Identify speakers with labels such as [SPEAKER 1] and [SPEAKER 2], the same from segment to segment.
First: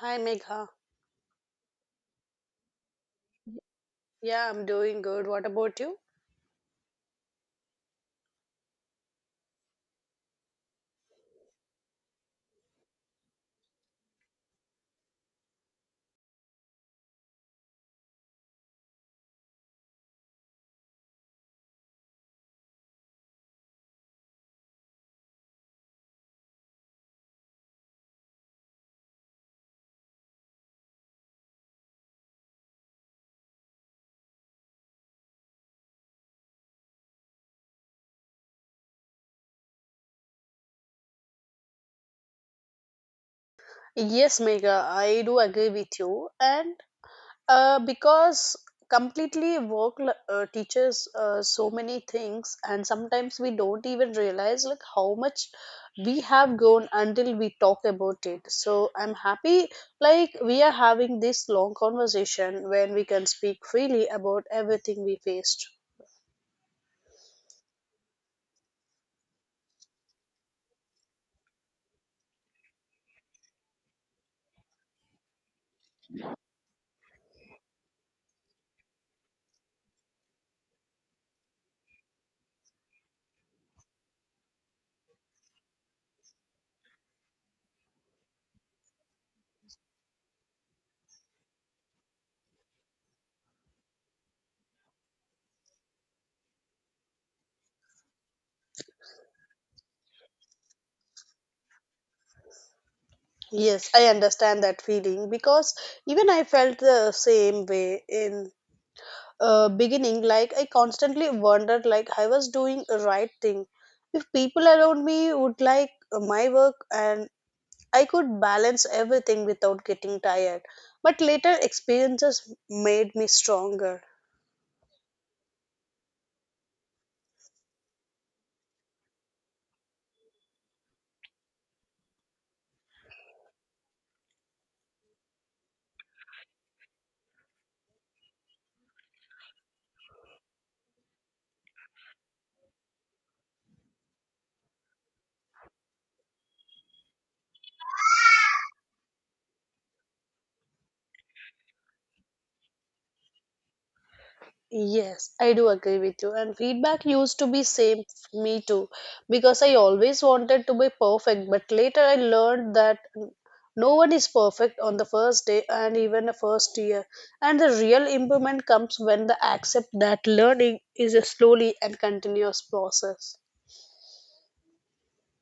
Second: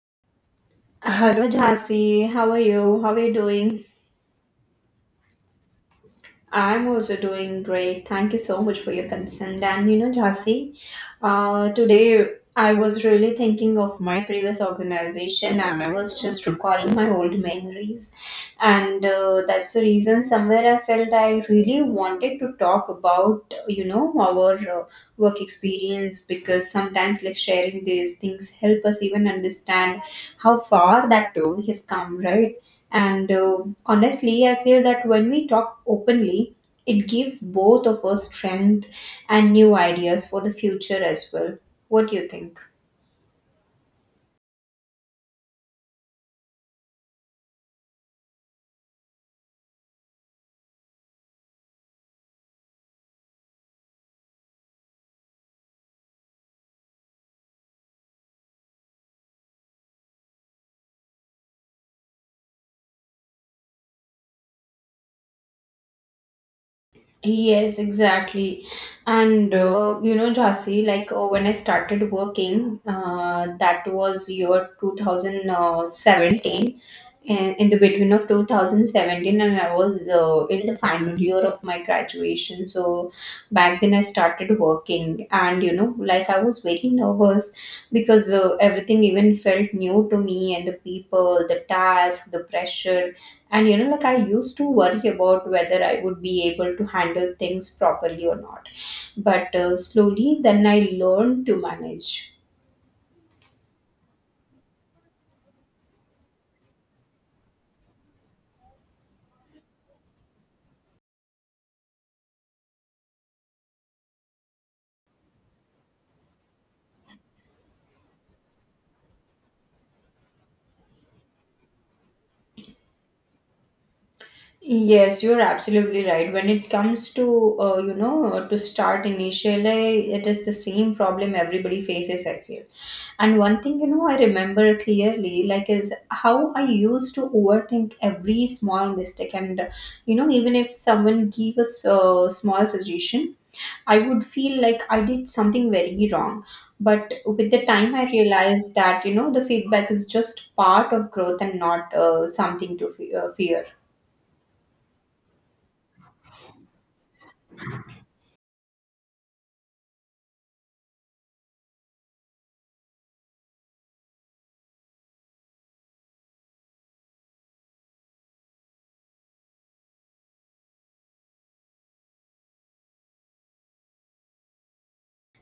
[SPEAKER 1] Hi Megha.
[SPEAKER 2] Hello, Jhansi. How are you? How are you doing?
[SPEAKER 1] Yeah, I'm doing good. What about you?
[SPEAKER 2] I'm also doing great. Thank you so much for your consent. And you know, Jhansi, today I was really thinking of my previous organization and I was just recalling my old memories. And that's the reason somewhere I felt I really wanted to talk about, you know, our work experience, because sometimes like sharing these things help us even understand how far that too we have come, right? And honestly, I feel that when we talk openly, it gives both of us strength and new ideas for the future as well. What do you think?
[SPEAKER 1] Yes, Megha, I do agree with you. And because completely teaches so many things, and sometimes we don't even realize like how much we have grown until we talk about it. So I'm happy like we are having this long conversation when we can speak freely about everything we faced.
[SPEAKER 2] Yes, exactly. And you know, Jhansi, like when I started working, that was year 2017, in the between of 2017, and I was in the final year of my graduation. So back then I started working, and you know, like I was very nervous because everything even felt new to me, and the people, the task, the pressure. And you know, like I used to worry about whether I would be able to handle things properly or not. But slowly, then I learned to manage.
[SPEAKER 1] Yes, I understand that feeling because even I felt the same way in beginning, like I constantly wondered, like I was doing the right thing if people around me would like my work, and I could balance everything without getting tired, but later experiences made me stronger.
[SPEAKER 2] Yes, you're absolutely right. When it comes to you know, to start initially, it is the same problem everybody faces, I feel. And one thing, you know, I remember clearly, like, is how I used to overthink every small mistake, and you know, even if someone gave us a small suggestion, I would feel like I did something very wrong. But with the time, I realized that you know, the feedback is just part of growth and not something to fear.
[SPEAKER 1] Yes, I do agree with you. And feedback used to be same for me too, because I always wanted to be perfect. But later I learned that no one is perfect on the first day and even the first year. And the real improvement comes when the accept that learning is a slowly and continuous process.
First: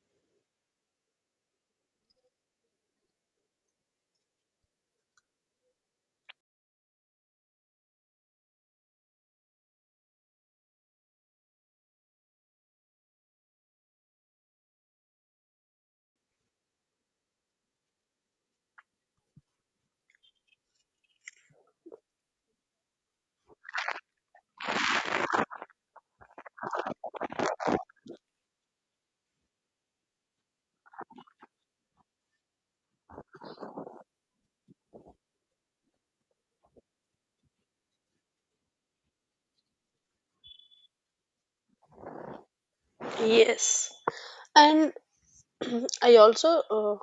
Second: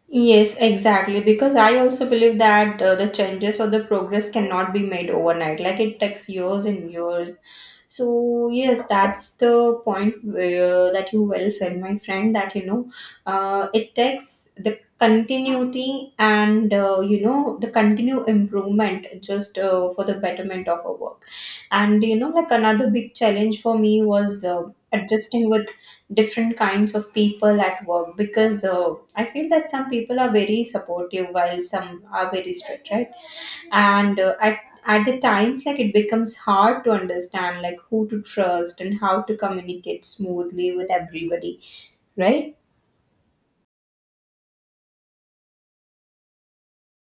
[SPEAKER 2] Yes, exactly. Because I also believe that the changes or the progress cannot be made overnight. Like it takes years and years. So yes, that's the point where that you well said, my friend. That you know, it takes the continuity and you know, the continue improvement just for the betterment of our work. And you know, like another big challenge for me was adjusting with different kinds of people at work, because I feel that some people are very supportive while some are very strict, right? And at the times, like it becomes hard to understand like who to trust and how to communicate smoothly with everybody, right?
[SPEAKER 1] Yes, and I also uh,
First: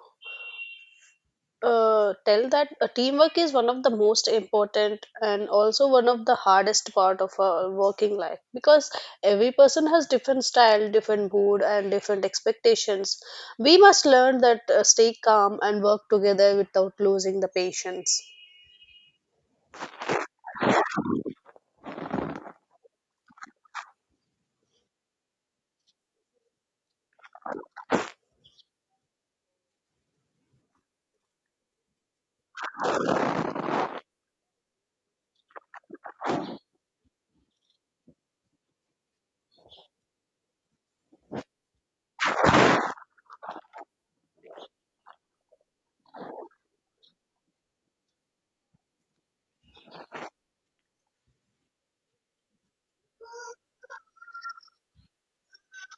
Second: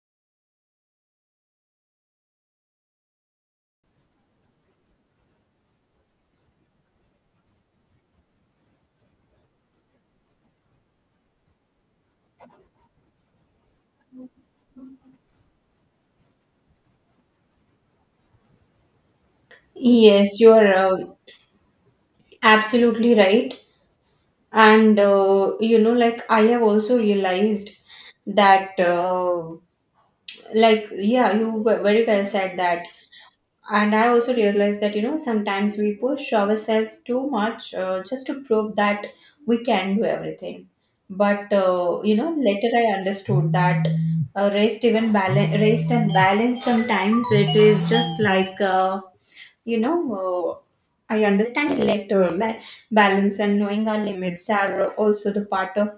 [SPEAKER 1] uh, tell that teamwork is one of the most important and also one of the hardest part of a working life, because every person has different style, different mood and different expectations. We must learn that stay calm and work together without losing the patience.
[SPEAKER 2] Yes, you are absolutely right. And you know, like I have also realized that like, yeah, you were very well said that. And I also realized that you know, sometimes we push ourselves too much just to prove that we can do everything. But you know, later I understood that rest and balance, sometimes it is just like you know, uh, I understand later, like balance and knowing our limits are also the part of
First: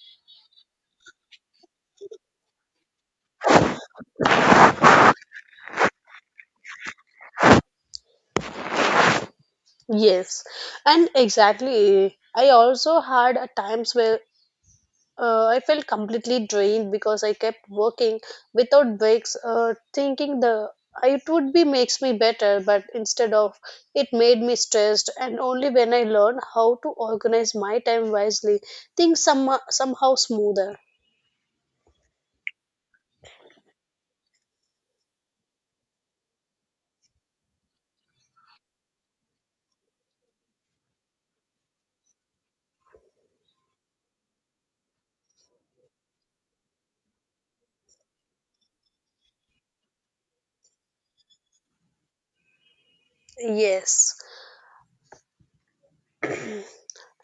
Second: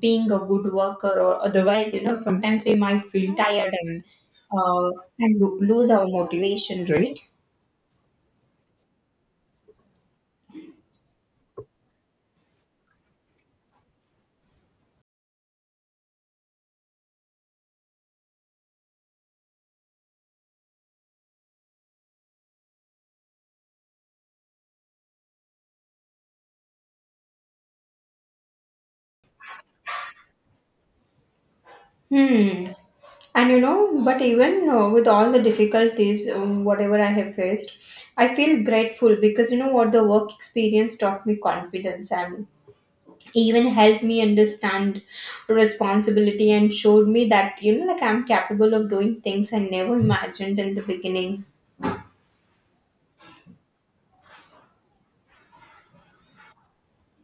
[SPEAKER 2] being a good worker. Or otherwise, you know, sometimes we might feel tired uh, and lose our motivation, right?
[SPEAKER 1] Yes, and exactly, I also had a times where, uh, I felt completely drained because I kept working without breaks, thinking the it would be makes me better, but instead of it made me stressed. And only when I learned how to organize my time wisely, things somehow smoother.
[SPEAKER 2] Hmm. And you know, but even with all the difficulties, whatever I have faced, I feel grateful because you know what, the work experience taught me confidence and even helped me understand responsibility and showed me that you know, like I'm capable of doing things I never imagined in the beginning.
[SPEAKER 1] Yes,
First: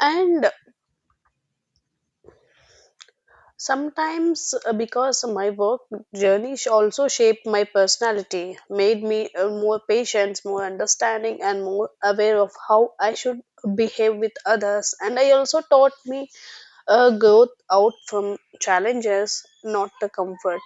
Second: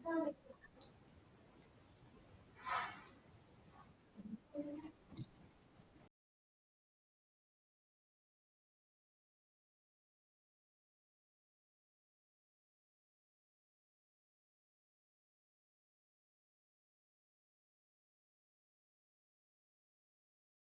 [SPEAKER 1] and sometimes, because my work also shaped my personality, made me more patient, more understanding, and more aware of how I should behave with others. And I also taught me growth out from challenges, not the comfort.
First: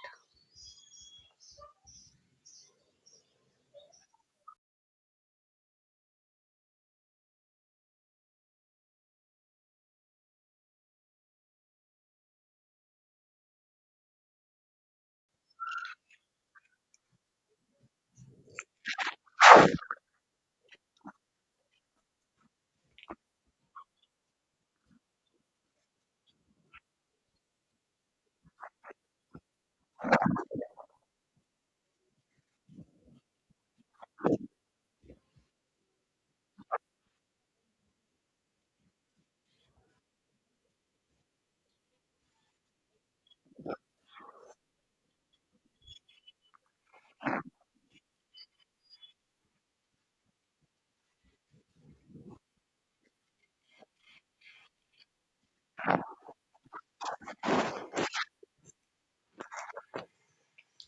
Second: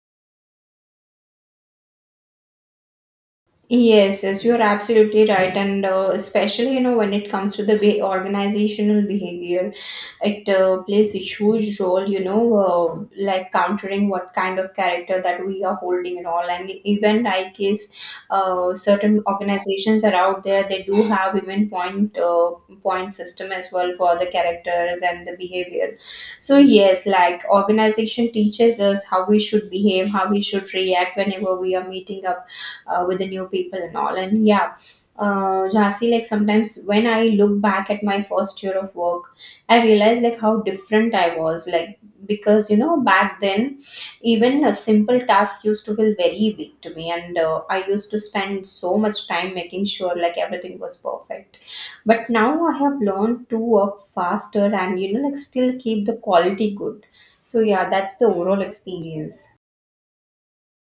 [SPEAKER 2] Yes, yes, you're absolutely right. And especially, you know, when it comes to the organizational behavior, it plays a huge role. You know, like countering what kind of character that we are holding and all, and even like is certain organizations are out there. They do have even point system as well for the characters and the behavior. So yes, like organization teaches us how we should behave, how we should react whenever we are meeting up with the new people and all. And yeah, Jhansi, like sometimes when I look back at my first year of work, I realize like how different I was. Like, because you know, back then, even a simple task used to feel very big to me, and I used to spend so much time making sure like everything was perfect. But now I have learned to work faster and you know, like still keep the quality good. So yeah, that's the overall experience.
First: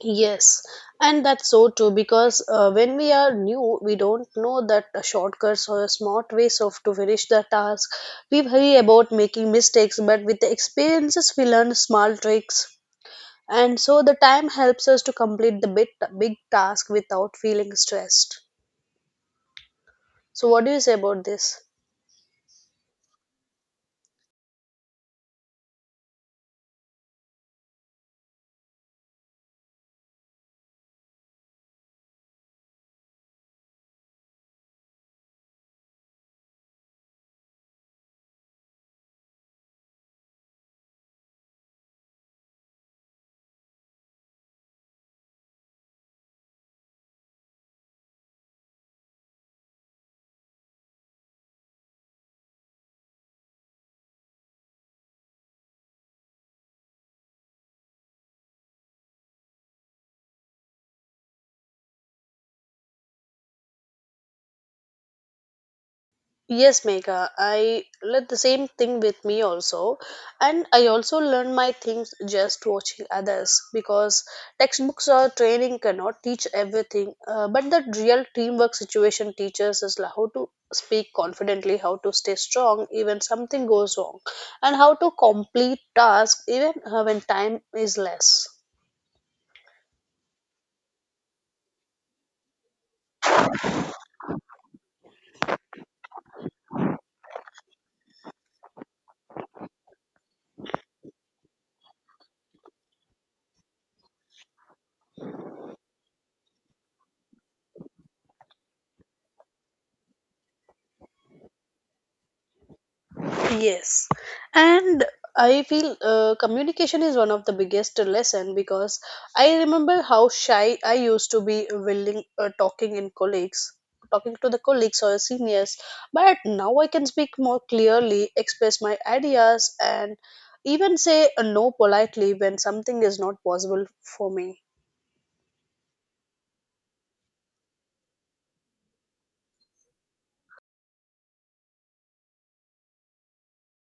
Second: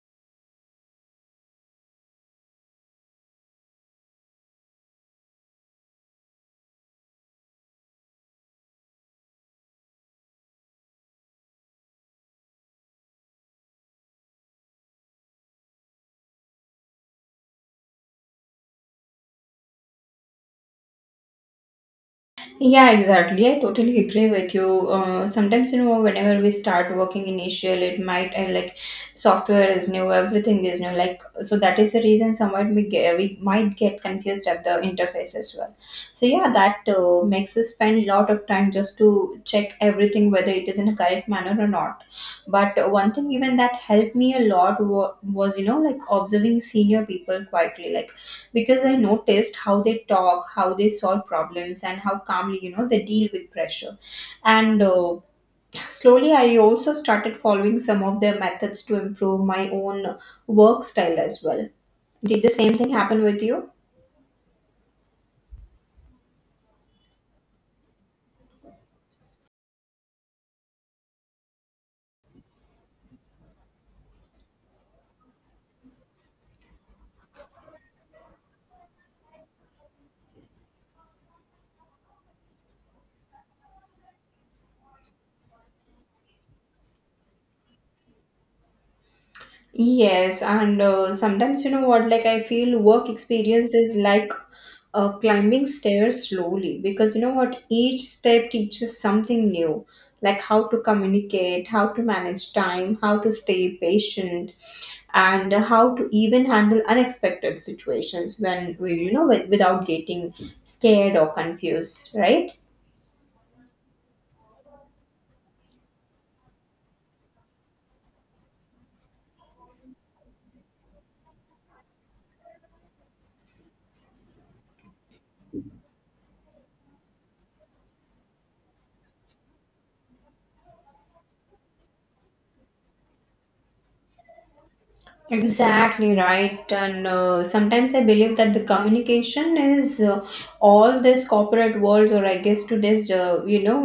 [SPEAKER 1] Yes, and that's so too, because when we are new, we don't know that the shortcuts or smart ways of to finish the task. We worry about making mistakes, but with the experiences, we learn small tricks, and so the time helps us to complete the big task without feeling stressed. So, what do you say about this?
[SPEAKER 2] Yeah, exactly. I totally agree with you. Sometimes, you know, whenever we start working initial, it might like software is new, everything is new. Like so, that is the reason somewhat we might get confused at the interface as well. So yeah, that makes us spend a lot of time just to check everything whether it is in a correct manner or not. But one thing even that helped me a lot was, you know, like observing senior people quietly, like because I noticed how they talk, how they solve problems, and how calmly, you know, they deal with pressure. And slowly, I also started following some of their methods to improve my own work style as well. Did the same thing happen with you?
[SPEAKER 1] Yes, Megha, I let the same thing with me also. And I also learn my things just watching others, because textbooks or training cannot teach everything. But the real teamwork situation teaches us how to speak confidently, how to stay strong even something goes wrong, and how to complete tasks even when time is less.
[SPEAKER 2] Yes, and sometimes you know what, like I feel work experience is like climbing stairs slowly, because you know what, each step teaches something new, like how to communicate, how to manage time, how to stay patient, and how to even handle unexpected situations when we, you know, without getting scared or confused, right?
[SPEAKER 1] Yes, and I feel communication is one of the biggest lesson, because I remember how shy I used to be willing talking in colleagues, talking to the colleagues or seniors, but now I can speak more clearly, express my ideas, and even say a no politely when something is not possible for me.
[SPEAKER 2] Exactly right. And sometimes I believe that the communication is all this corporate world, or I guess today's, you know,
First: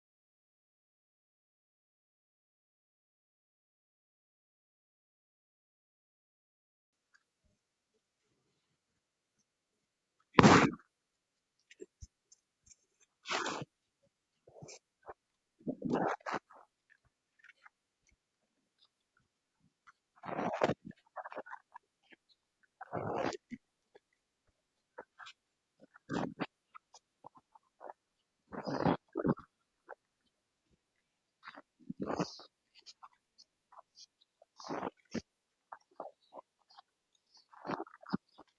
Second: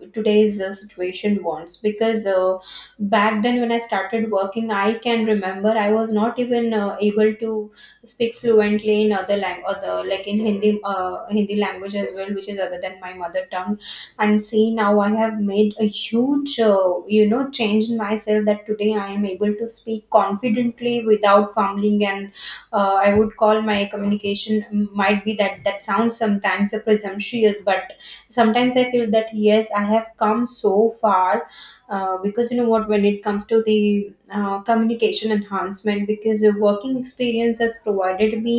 [SPEAKER 2] today's situation wants. Because back then when I started working, I can remember I was not even able to speak fluently in other language, other like in Hindi, Hindi language as well, which is other than my mother tongue. And see now, I have made a huge you know, change in myself that today I am able to speak confidently without fumbling. And I would call my communication might be that sounds sometimes a presumptuous, but sometimes I feel that yes, I have come so far. Because you know what, when it comes to the communication enhancement, because the working experience has provided me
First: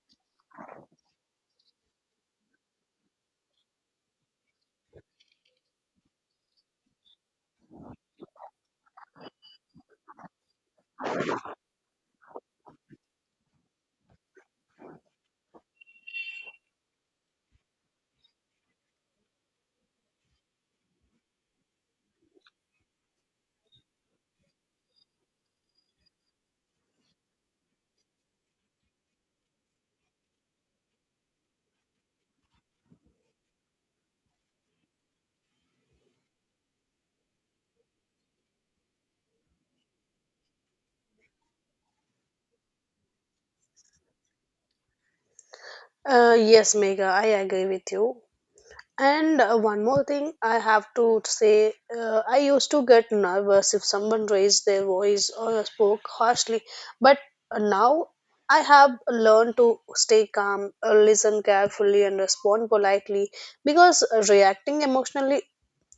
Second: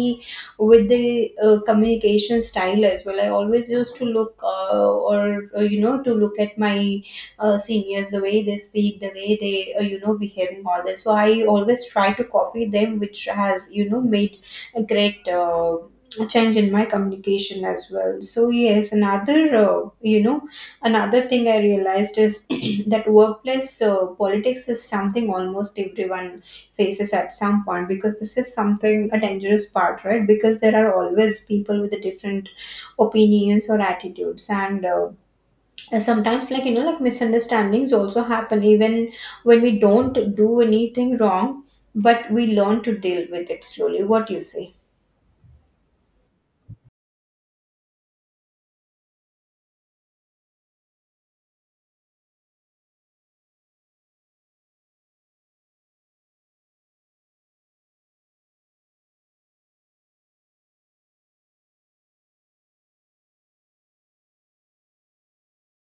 [SPEAKER 2] with the communication style as well. I always used to look or you know, to look at my seniors, the way they speak, the way they you know, behaving all this. So I always try to copy them, which has, you know, made a great. Change in my communication as well. So yes, another you know, another thing I realized is that workplace politics is something almost everyone faces at some point, because this is something a dangerous part, right? Because there are always people with the different opinions or attitudes, and sometimes like, you know, like misunderstandings also happen even when we don't do anything wrong, but we learn to deal with it slowly. What do you say?
[SPEAKER 1] Yes, Mega, I agree with you. And one more thing I have to say, I used to get nervous if someone raised their voice or spoke harshly, but now I have learned to stay calm, listen carefully, and respond politely, because reacting emotionally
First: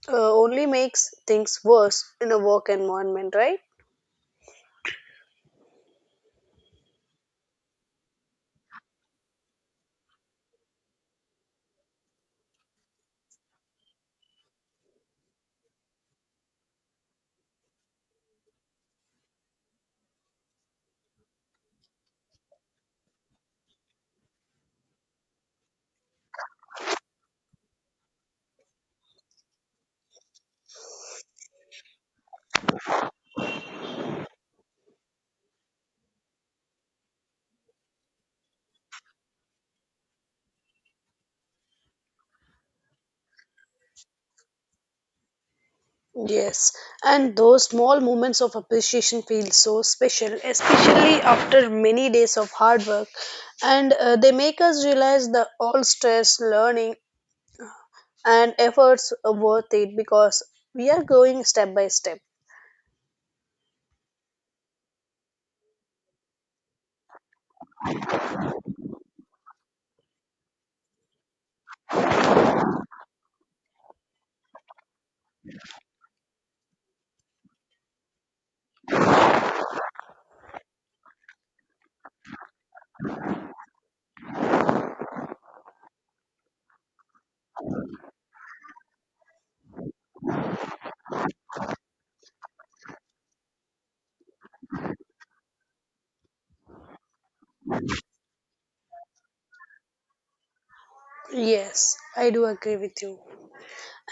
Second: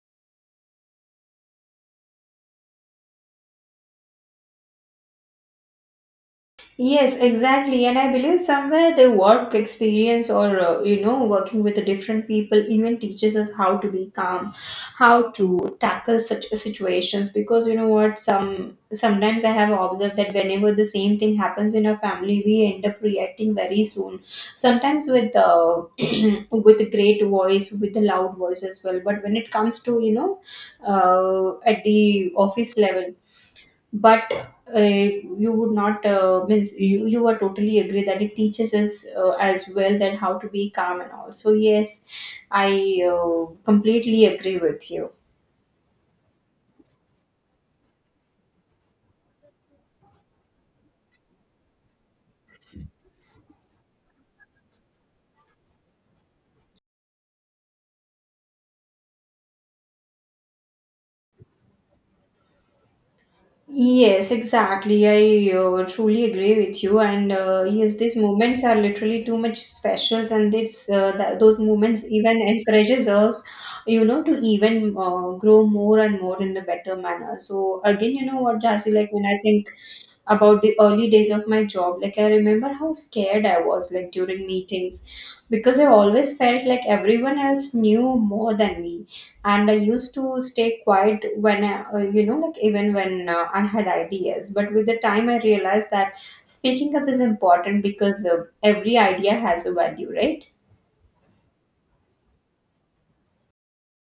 [SPEAKER 1] only makes things worse in a work environment, right?
[SPEAKER 2] Yes, exactly. And I believe somewhere the work experience or, you know, working with the different people even teaches us how to be calm, how to tackle such situations. Because you know what, some sometimes I have observed that whenever the same thing happens in a family, we end up reacting very soon. Sometimes with with a great voice, with a loud voice as well. But when it comes to, you know, at the office level, but you would not means you you are totally agree that it teaches us as well, that how to be calm and all. So yes, I completely agree with you.
[SPEAKER 1] Yes, and those small moments of appreciation feel so special, especially after many days of hard work, and they make us realize that all stress, learning, and efforts are worth it, because we are going step by step.
[SPEAKER 2] Yes, exactly, I truly agree with you. And yes, these moments are literally too much specials, and it's that those moments even encourages us, you know, to even grow more and more in the better manner. So again, you know what, Jasi, like when I think about the early days of my job, like I remember how scared I was, like during meetings, because I always felt like everyone else knew more than me, and I used to stay quiet when you know, like even when I had ideas. But with the time, I realized that speaking up is important, because every idea has a value, right?
[SPEAKER 1] Yes, I do agree with you.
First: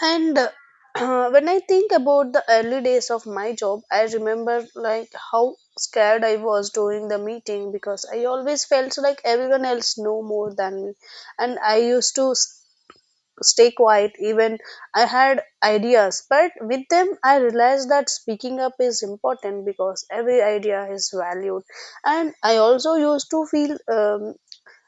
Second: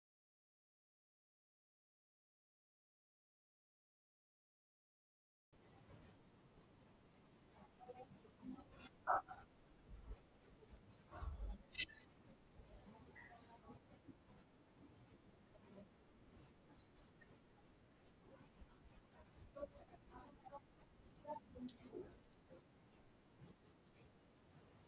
[SPEAKER 1] And when I think about the early days of my job, I remember like how scared I was during the meeting, because I always felt like everyone else know more than me, and I used to stay quiet even I had ideas. But with them, I realized that speaking up is important, because every idea is valued, and I also used to feel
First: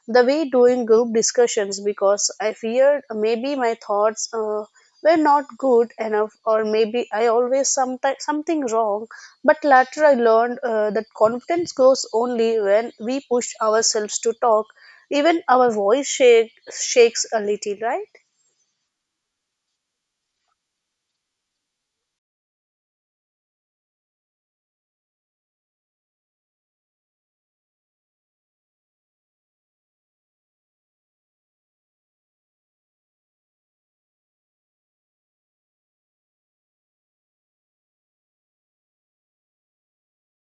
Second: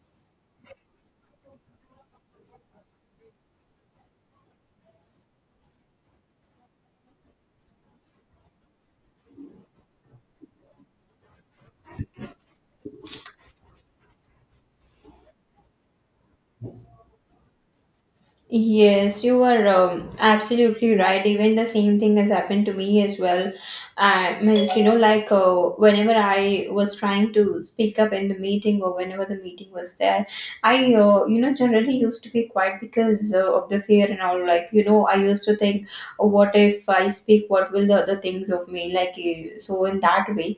[SPEAKER 1] the way doing group discussions, because I feared maybe my thoughts were not good enough, or maybe I always something wrong. But later I learned that confidence grows only when we push ourselves to talk. Even our voice shakes a little, right?
[SPEAKER 2] Yes, you are absolutely right. Even the same thing has happened to me as well. I means, you know, like whenever I was trying to speak up in the meeting or whenever the meeting was there, you know, generally used to be quiet because of the fear and all. Like, you know, I used to think, oh, what if I speak, what will the other things of me? Like, so in that way.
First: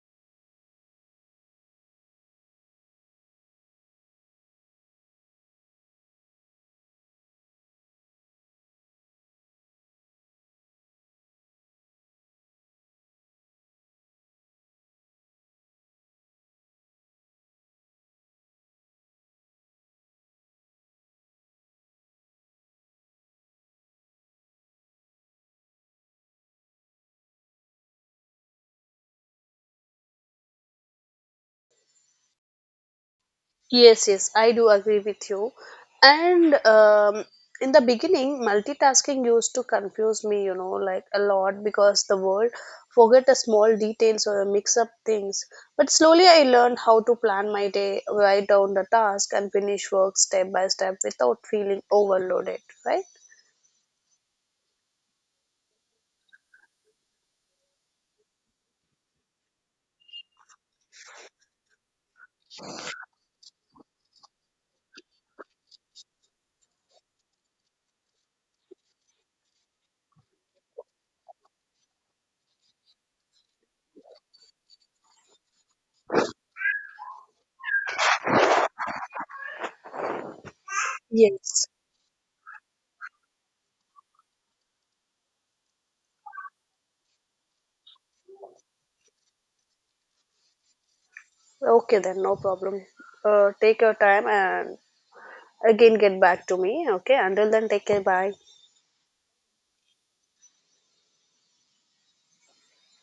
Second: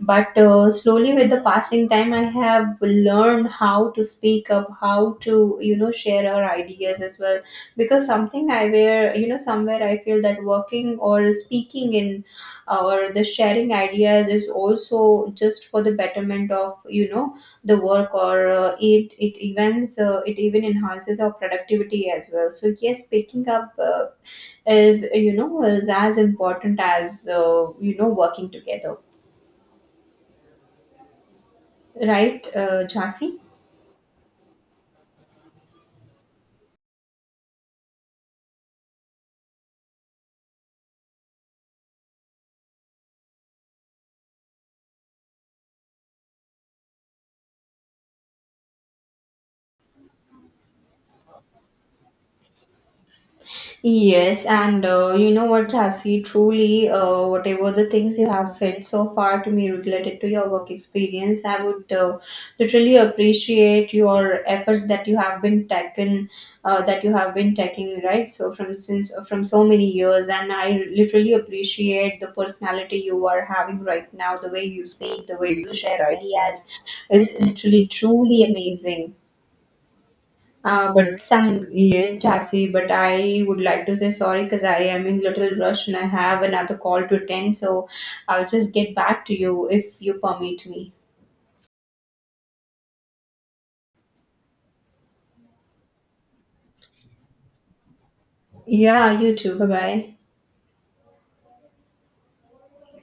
[SPEAKER 2] But slowly, with the passing time, I have learned how to speak up, how to you know, share our ideas as well. Because something I, where you know, somewhere I feel that working or speaking in or the sharing ideas is also just for the betterment of you know, the work. Or it evens it even enhances our productivity as well. So yes, picking up is, you know, is as important as you know, working together, right Jhansi?
[SPEAKER 1] Yes, yes, I do agree with you. And in the beginning, multitasking used to confuse me, you know, like a lot, because the word forget the small details or mix up things. But slowly I learned how to plan my day, write down the task, and finish work step by step without feeling overloaded, right?
[SPEAKER 2] Yes, and you know what, Jhansi, truly, whatever the things you have said so far to me related to your work experience, I would literally appreciate your efforts that you have been taken, that you have been taking, right? So from since from so many years, and I literally appreciate the personality you are having right now, the way you speak, the way you share ideas, is literally truly amazing. But
[SPEAKER 1] Yes.
[SPEAKER 2] some yes, Jhansi, but I would like to say sorry because I am in little rush and I have another call to attend. So I'll just get back to you if you permit me.
[SPEAKER 1] Okay, then, no problem. Take your time and again get back to me. Okay, until then, take care. Bye.
[SPEAKER 2] Yeah, you too. Bye bye.